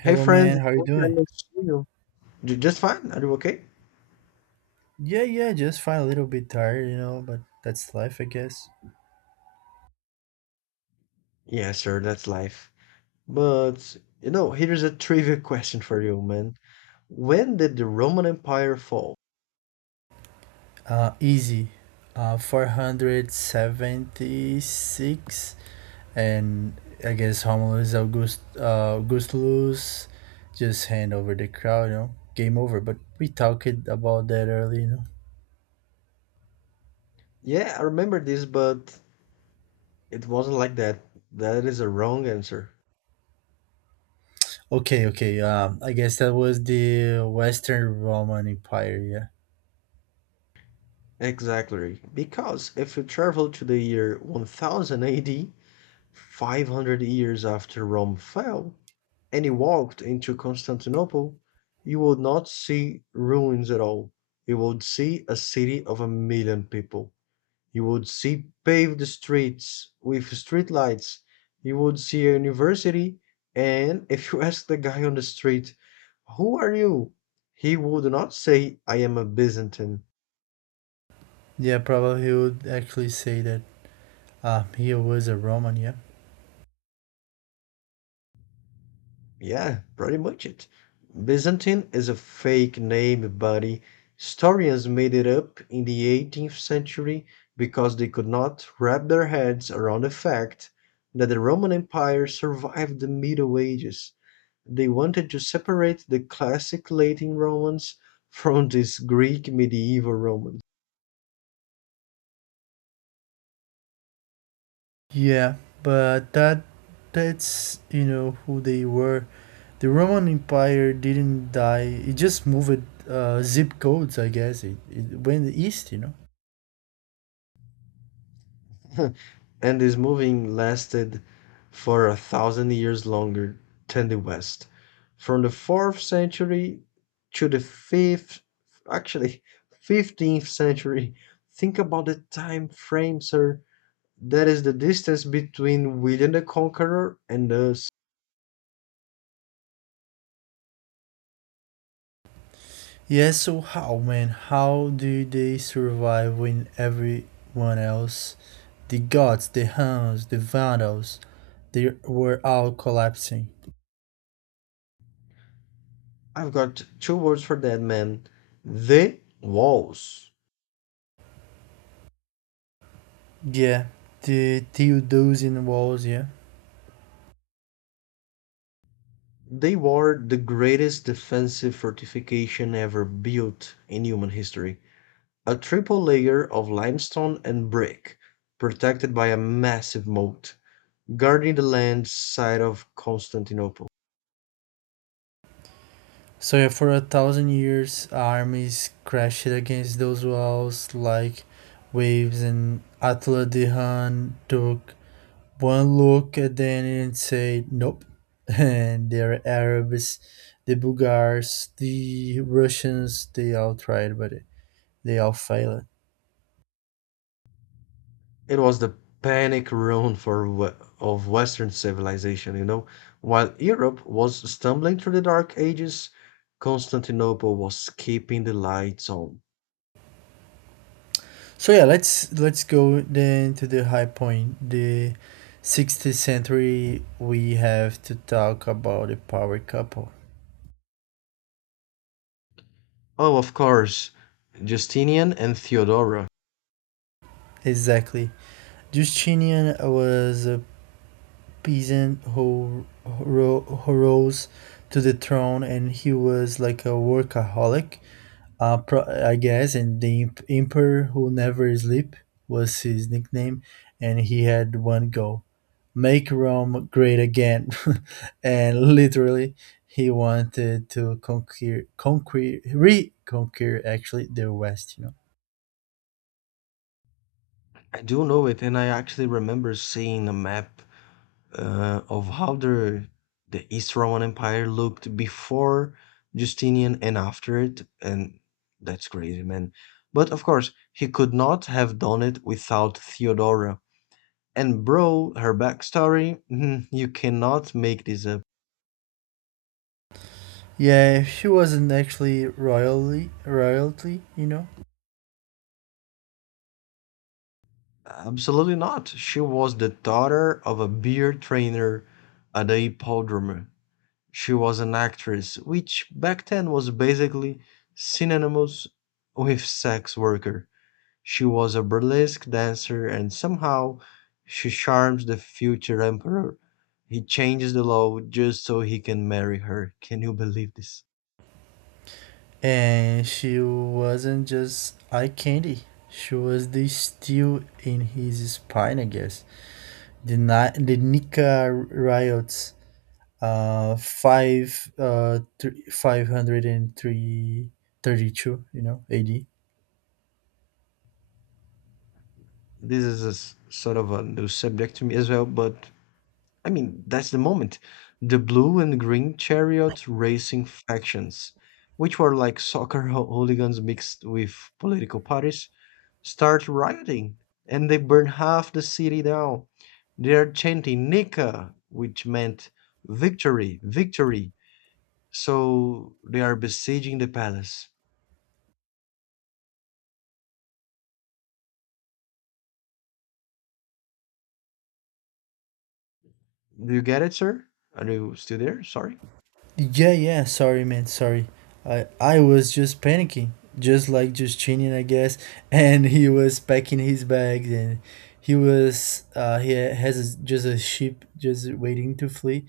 Hey Hello, man. friends, How you long time doing? no see you. Just fine. Are you okay? Yeah, yeah. Just fine. A little bit tired, but that's life, I guess. Yes, sir, that's life. But you know, here's a trivia question for you, man. When did the Roman Empire fall? Easy. 476, and I guess Romulus Augustulus just hand over the crowd. Game over. But we talked about that earlier. Yeah, I remember this, but it wasn't like that. That is a wrong answer. Okay, okay. I guess that was the Western Roman Empire. Yeah, Exactly. Because if you travel to the year 1000 AD, 500 years after Rome fell, and you walked into Constantinople, you would not see ruins at all. You would see a city of a million people. You would see paved streets with street lights. You would see a university, and if you ask the guy on the street, "Who are you?" he would not say, "I am a Byzantine." yeah. Probably he would actually say that. He was a Roman. Yeah. Yeah, pretty much it. Byzantine is a fake name, buddy. Historians made it up in the 18th century because they could not wrap their heads around the fact that the Roman Empire survived the Middle Ages. They wanted to separate the classic Latin Romans from these Greek medieval Romans. Yeah, but that's you know who they were. The Roman Empire didn't die. It just moved zip codes, I guess. It went east. And this moving lasted for a thousand years longer than the West, from the 4th century to the 5th, actually 15th century. Think about the time frame, sir. That is the distance between William the Conqueror and us. Yeah, so how do they survive when everyone else, the gods, the Huns, the Vandals, they were all collapsing? I've got two words for that, man. The walls. Yeah, the Theodosian walls, yeah. They were the greatest defensive fortification ever built in human history. A triple layer of limestone and brick, protected by a massive moat, guarding the land side of Constantinople. So yeah, for a thousand years, armies crashed against those walls like waves, and Attila the Hun took one look at them and said, "Nope." And their Arabs, the Bulgars, the Russians, they all tried, but they all failed. It was the panic room for of Western civilization, you know. While Europe was stumbling through the Dark Ages, Constantinople was keeping the lights on. So yeah, let's go then to the high point, the 16th century. We have to talk about the power couple. Oh, of course, Justinian and Theodora. Exactly. Justinian was a peasant who rose to the throne, and he was like a workaholic, I guess. And the emperor who never sleep was his nickname, and he had one goal: make Rome great again. And literally, he wanted to reconquer actually the West. You know. I do know it, and I actually remember seeing a map of how the East Roman Empire looked before Justinian and after it, and that's crazy, man. But of course, he could not have done it without Theodora. And bro, her backstory, you cannot make this up. Yeah, she wasn't actually royally royalty. Absolutely not. She was the daughter of a beer trainer at the hippodrome. She was an actress, which back then was basically synonymous with sex worker. She was a burlesque dancer and somehow she charms the future emperor. He changes the law just so he can marry her. Can you believe this? And she wasn't just eye candy. She was the steel in his spine, I guess. The Nika riots, three, and three thirty two AD. This is a sort of a new subject to me as well, but I mean, that's the moment. The blue and green chariot racing factions, which were like soccer hooligans mixed with political parties, start rioting and they burn half the city down. They are chanting Nika, which meant victory, victory. So they are besieging the palace. Do you get it, sir? Are you still there? Sorry. Yeah, yeah. Sorry, man. Sorry. I was just panicking, just like Justinian, I guess. And he was packing his bags, and he was he has a, just a ship just waiting to flee,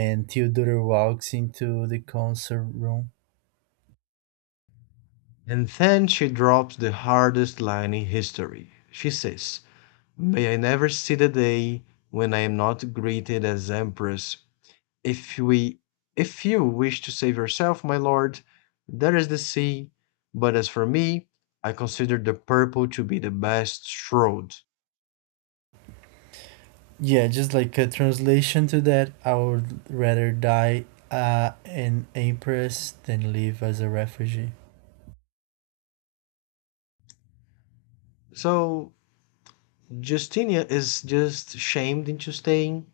and Theodore walks into the council room. And then she drops the hardest line in history. She says, "May I never see the day when I am not greeted as Empress. If we if you wish to save yourself, my lord, there is the sea, but as for me, I consider the purple to be the best road." Yeah, just like a translation to that, I would rather die an empress than live as a refugee. So Justinia is just shamed into staying,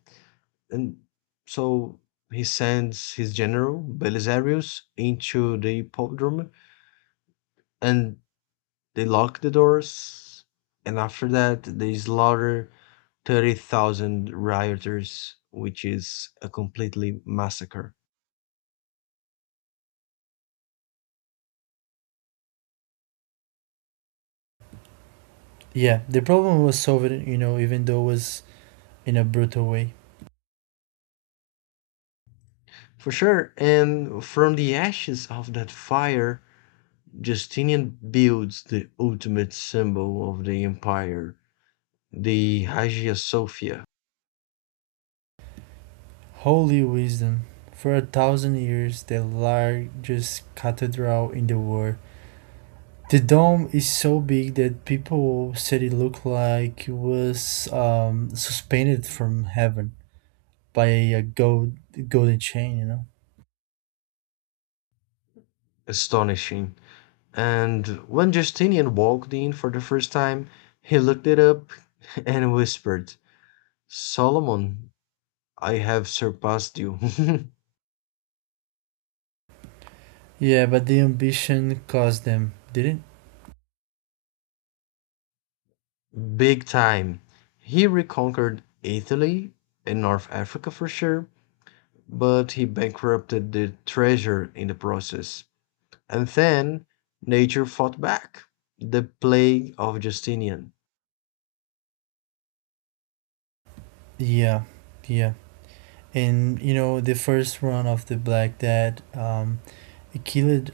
and so he sends his general, Belisarius, into the hippodrome, and they lock the doors, and after that, they slaughter 30,000 rioters, which is a completely massacre. Yeah, the problem was solved, even though it was in a brutal way. For sure. And from the ashes of that fire, Justinian builds the ultimate symbol of the empire, the Hagia Sophia. Holy Wisdom, for a thousand years the largest cathedral in the world. The dome is so big that people said it looked like it was suspended from heaven by a golden chain. Astonishing. And when Justinian walked in for the first time, he looked it up and whispered, "Solomon, I have surpassed you." Yeah, but the ambition caused them, didn't? Big time. He reconquered Italy and North Africa for sure, but he bankrupted the treasure in the process. And then nature fought back. The plague of Justinian. it? Yeah, yeah. And the first run of the Black Death, it killed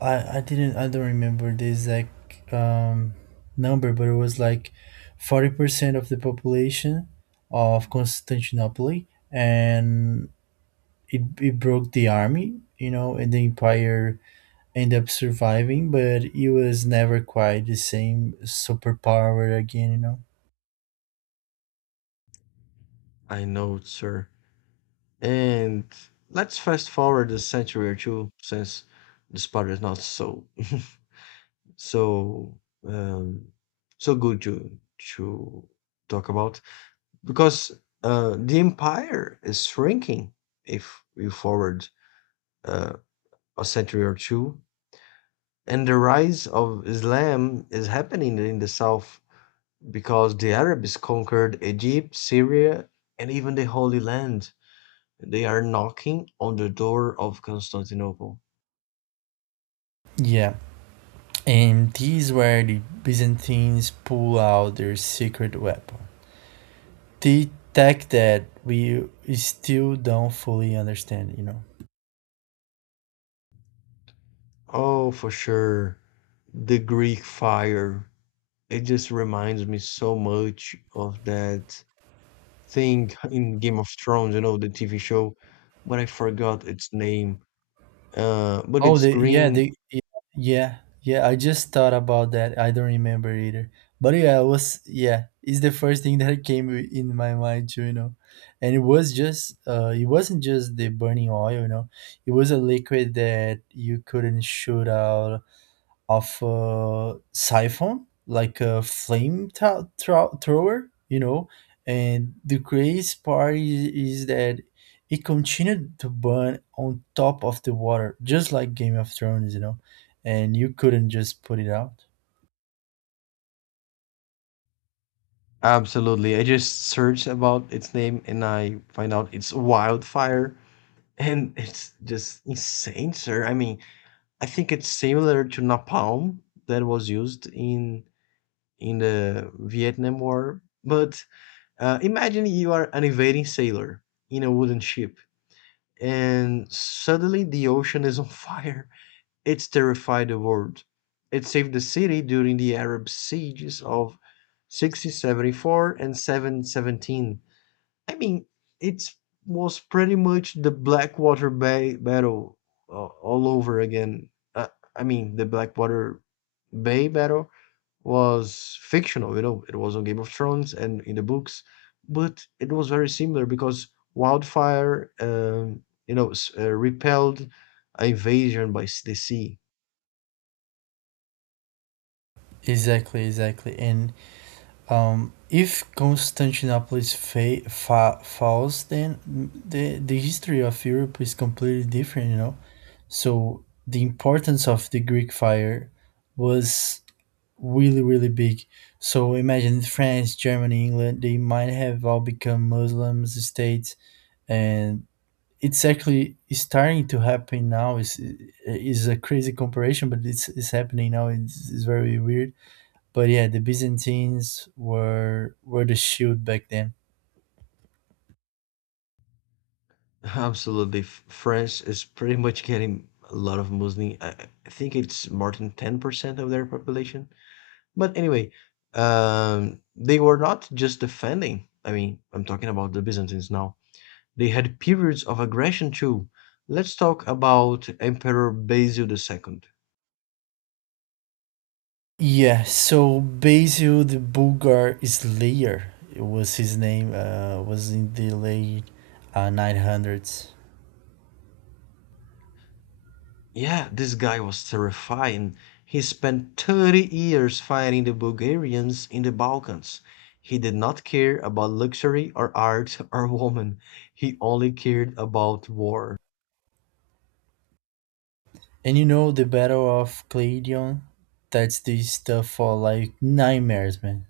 I didn't I don't remember the exact number, but it was like 40% of the population of Constantinople, and it broke the army, and the empire ended up surviving, but it was never quite the same superpower again. I know, sir. And let's fast forward a century or two since this part is not so so um, so good to talk about because the empire is shrinking if we forward uh, a century or two, and the rise of Islam is happening in the south because the Arabs conquered Egypt, Syria, and even the Holy Land. They are knocking on the door of Constantinople. Yeah, and these where the Byzantines pull out their secret weapon, the tech that we still don't fully understand. Oh, for sure. The Greek fire. It just reminds me so much of that thing in Game of Thrones, you know, the TV show, but I forgot its name. But Oh, it's the yeah, green. Yeah, yeah. I just thought about that. I don't remember either. But yeah, I was yeah. It's the first thing that came in my mind too. And it wasn't just the burning oil. It was a liquid that you couldn't shoot out of a siphon, like a flame thrower. And the crazy part is that it continued to burn on top of the water, just like Game of Thrones. And you couldn't just put it out. Absolutely. I just searched about its name and I find out it's wildfire. And it's just insane, sir. I mean, I think it's similar to napalm that was used in the Vietnam War. But imagine you are an invading sailor in a wooden ship, and suddenly the ocean is on fire. It's terrified the world. It saved the city during the Arab sieges of 1674 and 717. I mean, it was pretty much the Blackwater Bay battle all over again. Uh, I mean, the Blackwater Bay battle was fictional, you know, it was on Game of Thrones and in the books, but it was very similar because Wildfire, repelled an invasion by the sea. Exactly, exactly. And if Constantinople is falls, then the history of Europe is completely different. So the importance of the Greek fire was really, really big. So imagine France, Germany, England, they might have all become Muslims states. And it's actually starting to happen now. It's a crazy comparison, but it's happening now. It's very weird. But yeah, the Byzantines were the shield back then. Absolutely. France is pretty much getting a lot of Muslim. I think it's more than 10% of their population. But anyway, they were not just defending. I mean, I'm talking about the Byzantines now. They had periods of aggression too. Let's talk about Emperor Basil II. Yeah, so Basil the Bulgar Slayer it was his name, was in the late 900s. Yeah, this guy was terrifying. He spent 30 years fighting the Bulgarians in the Balkans. He did not care about luxury or art or woman. He only cared about war. And you know the Battle of Claydon? That's the stuff for like nightmares, man.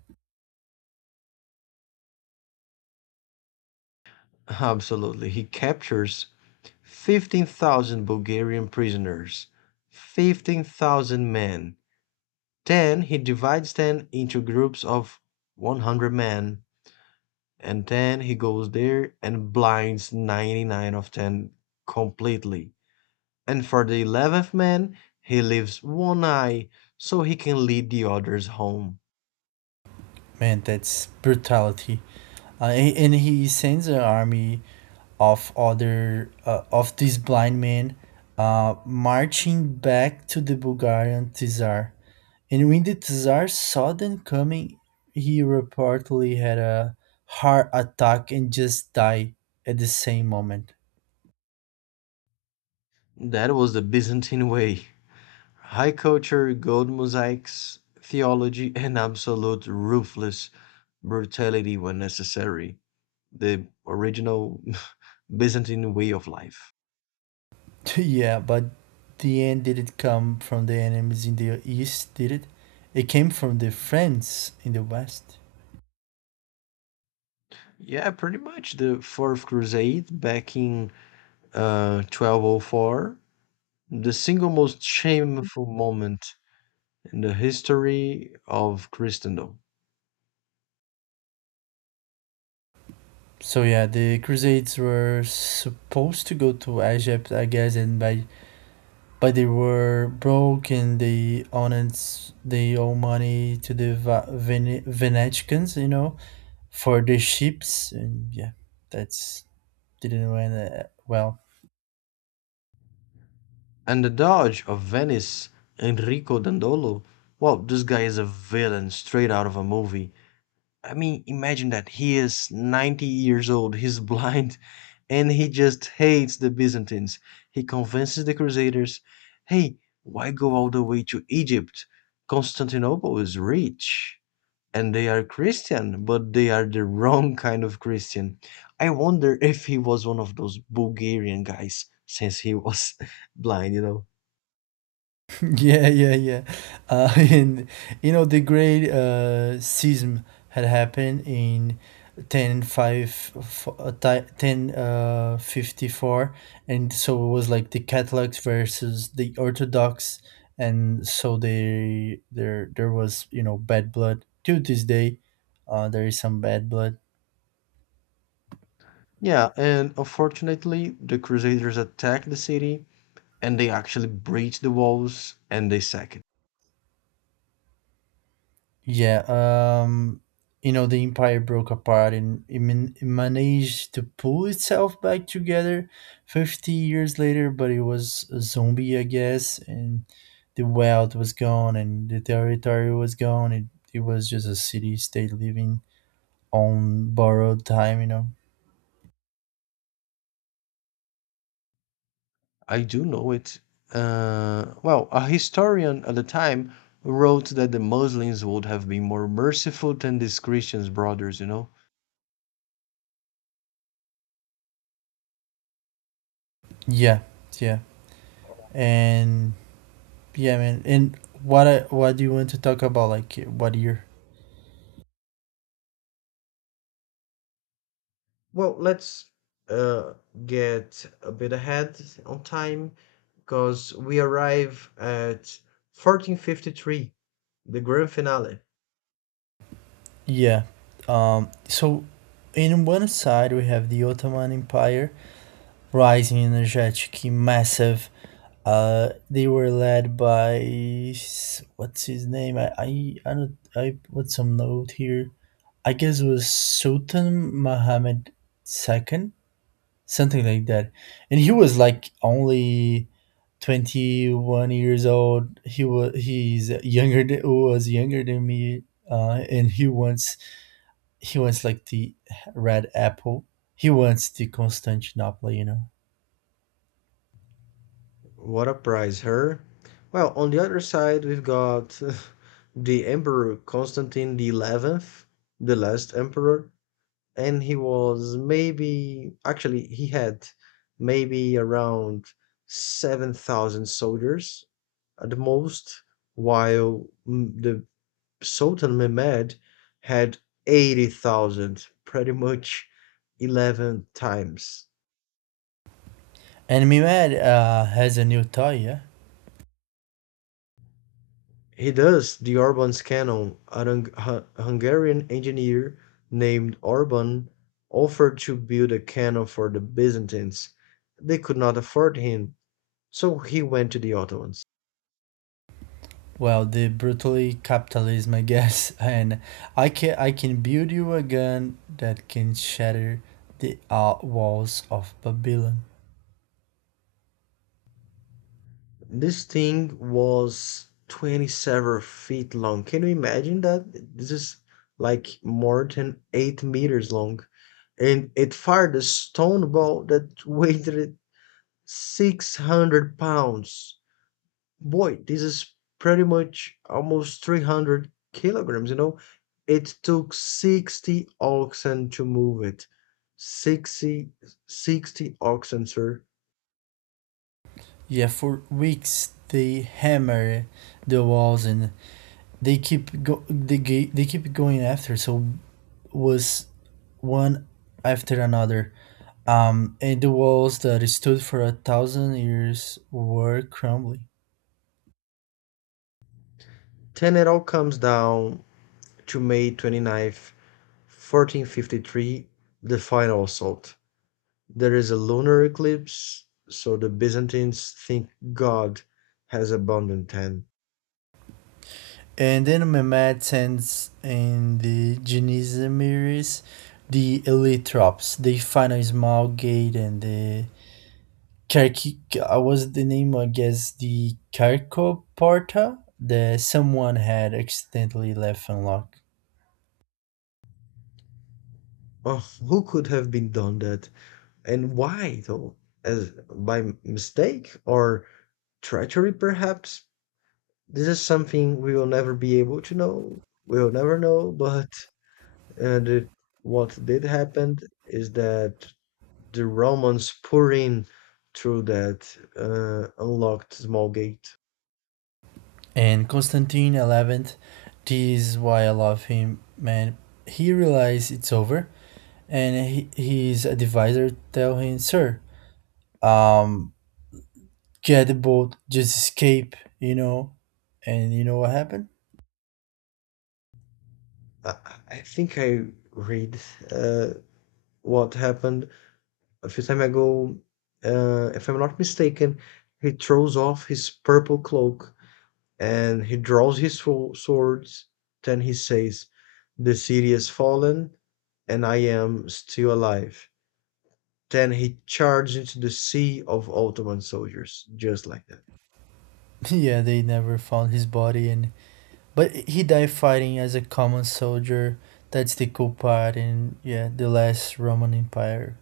Absolutely. He captures 15,000 Bulgarian prisoners, 15,000 men. Then he divides them into groups of 100 men, and then he goes there and blinds 99 of them completely. And for the 11th man, he leaves one eye so he can lead the others home. Man, that's brutality. And he sends an army of other of this blind men marching back to the Bulgarian Tsar. And when the Tsar saw them coming, he reportedly had a heart attack and just died at the same moment. That was the Byzantine way: high culture, gold mosaics, theology, and absolute ruthless brutality when necessary. The original Byzantine way of life. Yeah, but the end didn't come from the enemies in the east, did it? It came from the friends in the west. Yeah, pretty much the Fourth Crusade back in 1204, the single most shameful moment in the history of Christendom. So yeah, the Crusades were supposed to go to Egypt, I guess, and by but they were broke and they owe money to the Venetians, for the ships, and yeah, that's didn't went well. And the Doge of Venice, Enrico Dandolo, well, this guy is a villain straight out of a movie. I mean, imagine that he is 90 years old, he's blind, and he just hates the Byzantines. He convinces the Crusaders, "Hey, why go all the way to Egypt? Constantinople is rich and they are Christian, but they are the wrong kind of Christian." I wonder if he was one of those Bulgarian guys since he was blind, you know. Yeah, yeah, yeah. And you know the great schism had happened in ten five, f- ti- 10 54, and so it was like the Catholics versus the Orthodox, and so they there there was bad blood to this day. There is some bad blood. Yeah, and unfortunately, the Crusaders attacked the city and they actually breached the walls and they sacked. Yeah, um, the empire broke apart, and it managed to pull itself back together 50 years later, but it was a zombie, I guess, and the wealth was gone and the territory was gone. It was just a city state living on borrowed time. I do know it. Well, a historian at the time wrote that the Muslims would have been more merciful than these Christians brothers, you know? Yeah, yeah. And yeah, man. And what do you want to talk about? Like, what year? Well, let's uh, get a bit ahead on time because we arrive at 1453, the grand finale. Yeah. So, in one side, we have the Ottoman Empire, rising, energetic, massive. They were led by what's his name? I, don't, I put some note here. I guess it was Sultan Mohammed the Second, something like that. And he was like only 21 years old. He's younger than, was younger than me. And he wants like the red apple. He wants the Constantinople. What a prize, her. Well, on the other side, we've got the Emperor Constantine the 11th, the last emperor, and he was maybe actually he had maybe around 7,000 soldiers at the most, while the Sultan Mehmed had 80,000, pretty much 11 times. And Mimad has a new toy, yeah. He does the Orban's cannon, a Hungarian engineer named Orban offered to build a cannon for the Byzantines. They could not afford him, so he went to the Ottomans. Well, the brutally capitalism, I guess. And I can build you a gun that can shatter the walls of Babylon. This thing was 27 feet long. Can you imagine that? This is like more than 8 meters long. And it fired a stone ball that weighed 600 pounds. Boy, this is pretty much almost 300 kilograms, you know? It took 60 oxen to move it. 60. 60 oxen, sir. Yeah, for weeks they hammer the walls, and they keep go they ga- they keep going after. So was one after another, and the walls that stood for a thousand years were crumbling. Then it all comes down to May twenty-ninth, 1453, the final assault. There is a lunar eclipse, so the Byzantines think God has abandoned them. And then Mehmed sends in the Genizamiris, the elite troops. They find a small gate and the Karki, I was the name, I guess, the Karkoporta that someone had accidentally left unlocked. Oh, who could have been done that? And why though? As by mistake or treachery perhaps? This is something we will never be able to know. We will never know, but uh, the, what did happen is that the Romans pour in through that unlocked small gate. And Constantine the 11th. This is why I love him, man. He realizes it's over, and his advisor tell him, "Sir, um, get the boat, just escape." And you know what happened? I I think I read uh, what happened a few time ago. If I'm not mistaken, he throws off his purple cloak and he draws his swords. Then he says, "The city has fallen, and I am still alive." Then he charges into the sea of Ottoman soldiers, just like that. Yeah, they never found his body, and but he died fighting as a common soldier. That's the cool part, and yeah, the last Roman Empire.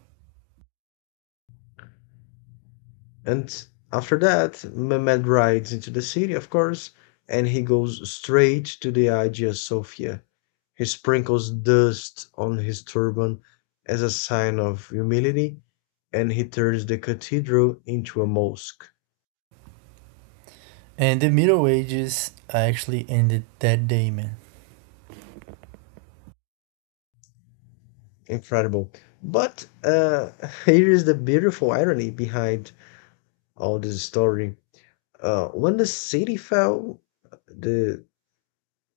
And after that, Mehmed rides into the city, of course, and he goes straight to the Hagia Sophia. He sprinkles dust on his turban as a sign of humility, and he turns the cathedral into a mosque. And the Middle Ages actually ended that day, man. Incredible. But here is the beautiful irony behind all this story. When the city fell, the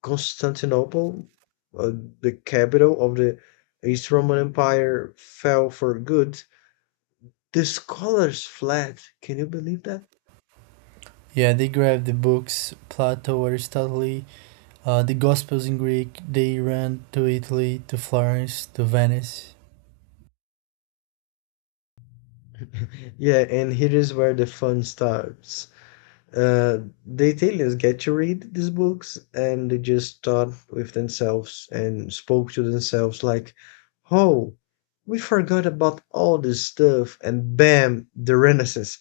Constantinople, uh, the capital of the East Roman Empire, fell for good, the scholars fled. Can you believe that? Yeah, they grabbed the books, Plato, Aristotle, the Gospels in Greek. They ran to Italy, to Florence, to Venice. Yeah, and here is where the fun starts. Uh, the Italians get to read these books and they just thought with themselves and spoke to themselves like, oh, we forgot about all this stuff and bam, the Renaissance.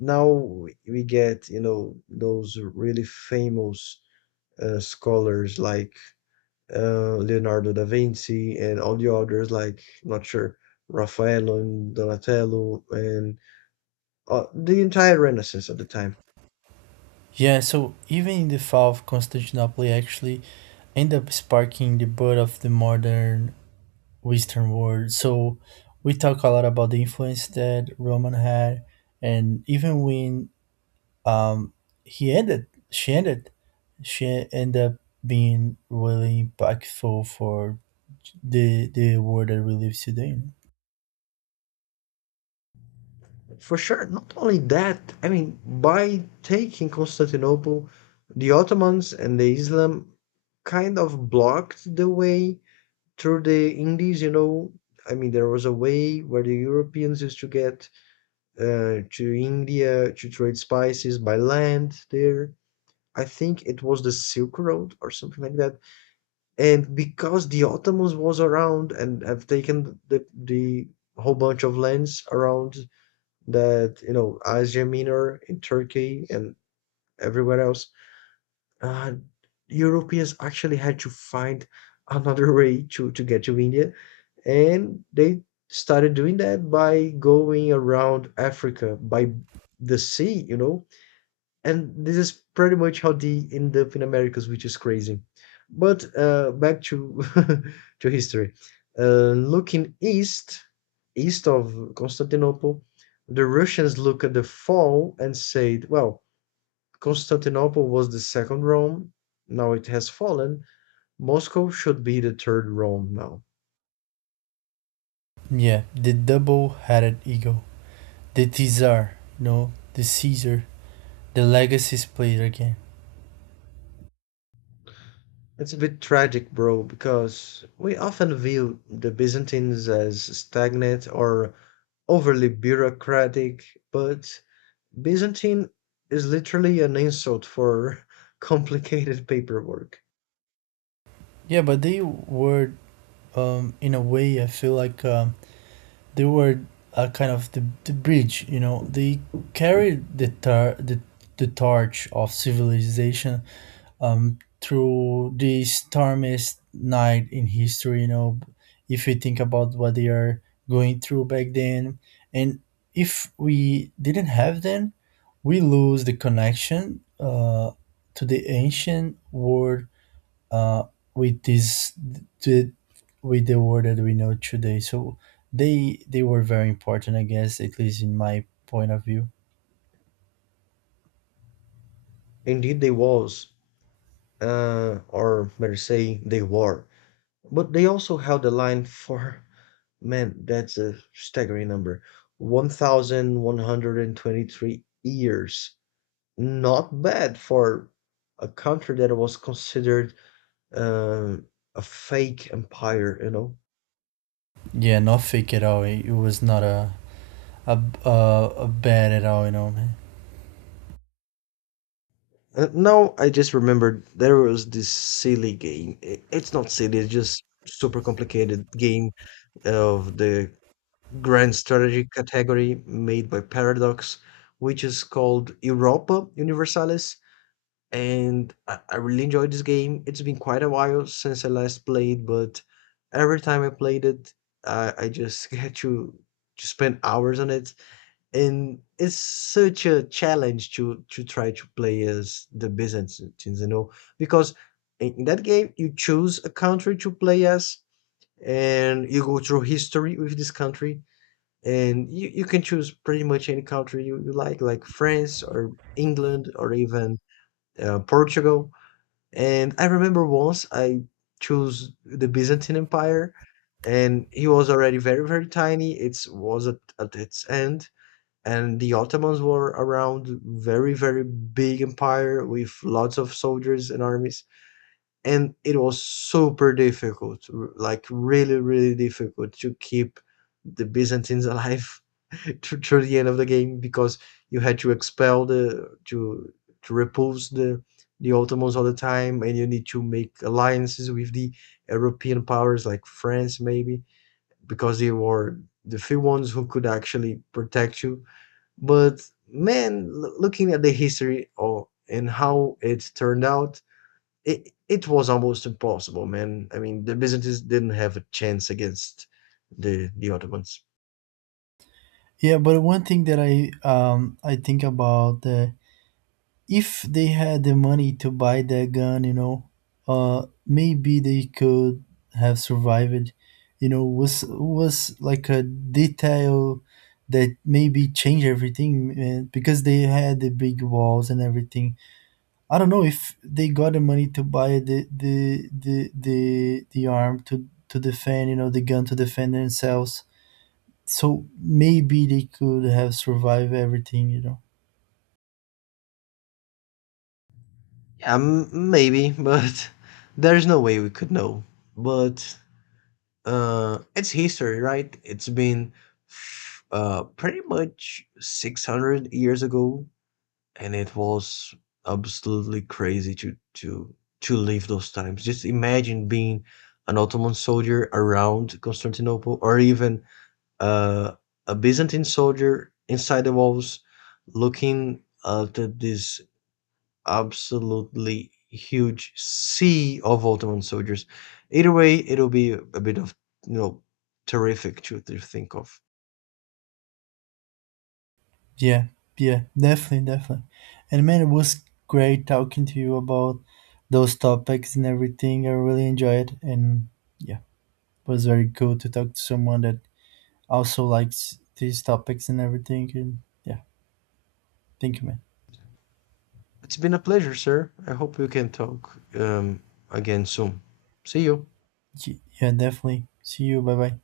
Now we get, you know, those really famous scholars like Leonardo da Vinci and all the others, like not sure Raphael and Donatello and the entire Renaissance at the time. Yeah, so even the fall of Constantinople, actually, ended up sparking the birth of the modern Western world. So we talk a lot about the influence that Roman had, and even when um, he ended, she ended, she ended up being really impactful for the world that we live today. For sure, not only that, I mean, by taking Constantinople, the Ottomans and the Islam kind of blocked the way through the Indies, you know. I mean, there was a way where the Europeans used to get to India to trade spices by land there. I think it was the Silk Road or something like that. And because the Ottomans was around and have taken the whole bunch of lands around that, you know, Asia Minor in Turkey and everywhere else, uh, Europeans actually had to find another way to get to India. And they started doing that by going around Africa by the sea, you know, and this is pretty much how they end up in Americas, which is crazy. But back to to history. Looking east, east of Constantinople, the Russians look at the fall and said, "Well, Constantinople was the second Rome. Now it has fallen. Moscow should be the third Rome now." Yeah, the double-headed eagle, the Tsar, the Caesar, the legacies played again. It's a bit tragic, bro, because we often view the Byzantines as stagnant or overly bureaucratic, but Byzantine is literally an insult for complicated paperwork. Yeah, but they were, in a way, I feel like they were a kind of the bridge. They carried the tar- the torch of civilization through the stormiest night in history. If we think about what they are going through back then, and if we didn't have them, we lose the connection to the ancient world, uh, with this to, with the world that we know today. So they were very important, I guess, at least in my point of view. Indeed, they was, or better say, they were. But they also held the line for, man, that's a staggering number, 1,123 years. Not bad for a country that was considered um, a fake empire, you know? Yeah, not fake at all. It was not a bad at all, man. Now I just remembered there was this silly game. It's not silly, it's just super complicated game of the grand strategy category made by Paradox, which is called Europa Universalis. And I really enjoyed this game. It's been quite a while since I last played, but every time I played it, I just had to spend hours on it, and it's such a challenge to try to play as the Byzantines, you know, because in that game you choose a country to play as, and you go through history with this country. And you can choose pretty much any country you like France or England or even Portugal. And I remember once I chose the Byzantine Empire, and it was already very, very tiny. It was at its end, and the Ottomans were around very, very big empire with lots of soldiers and armies, and it was super difficult, like really, really difficult to keep the Byzantines alive through the end of the game because you had to expel the to repulse the Ottomans all the time, and you need to make alliances with the European powers like France maybe because they were the few ones who could actually protect you. But man, looking at the history or and how it turned out, it was almost impossible, man. I mean, the Byzantines didn't have a chance against the Ottomans. Yeah, but one thing that I think about, if they had the money to buy that gun, maybe they could have survived. Was like a detail that maybe change everything, man. Because they had the big walls and everything. I don't know if they got the money to buy the arm to defend, the gun to defend themselves, so maybe they could have survived everything. Yeah, maybe, but there's no way we could know. But it's history, right? It's been pretty much 600 years ago, and it was absolutely crazy to live those times. Just imagine being an Ottoman soldier around Constantinople, or even uh, a Byzantine soldier inside the walls looking at this absolutely huge sea of Ottoman soldiers. Either way, it'll be a bit of, you know, terrific to think of. Yeah, yeah, definitely, definitely. And man, it was great talking to you about those topics and everything. I really enjoyed it, and yeah, it was very cool to talk to someone that also likes these topics and everything. And yeah, thank you, man. It's been a pleasure, sir. I hope we can talk again soon. See you. Yeah, definitely. See you. Bye bye.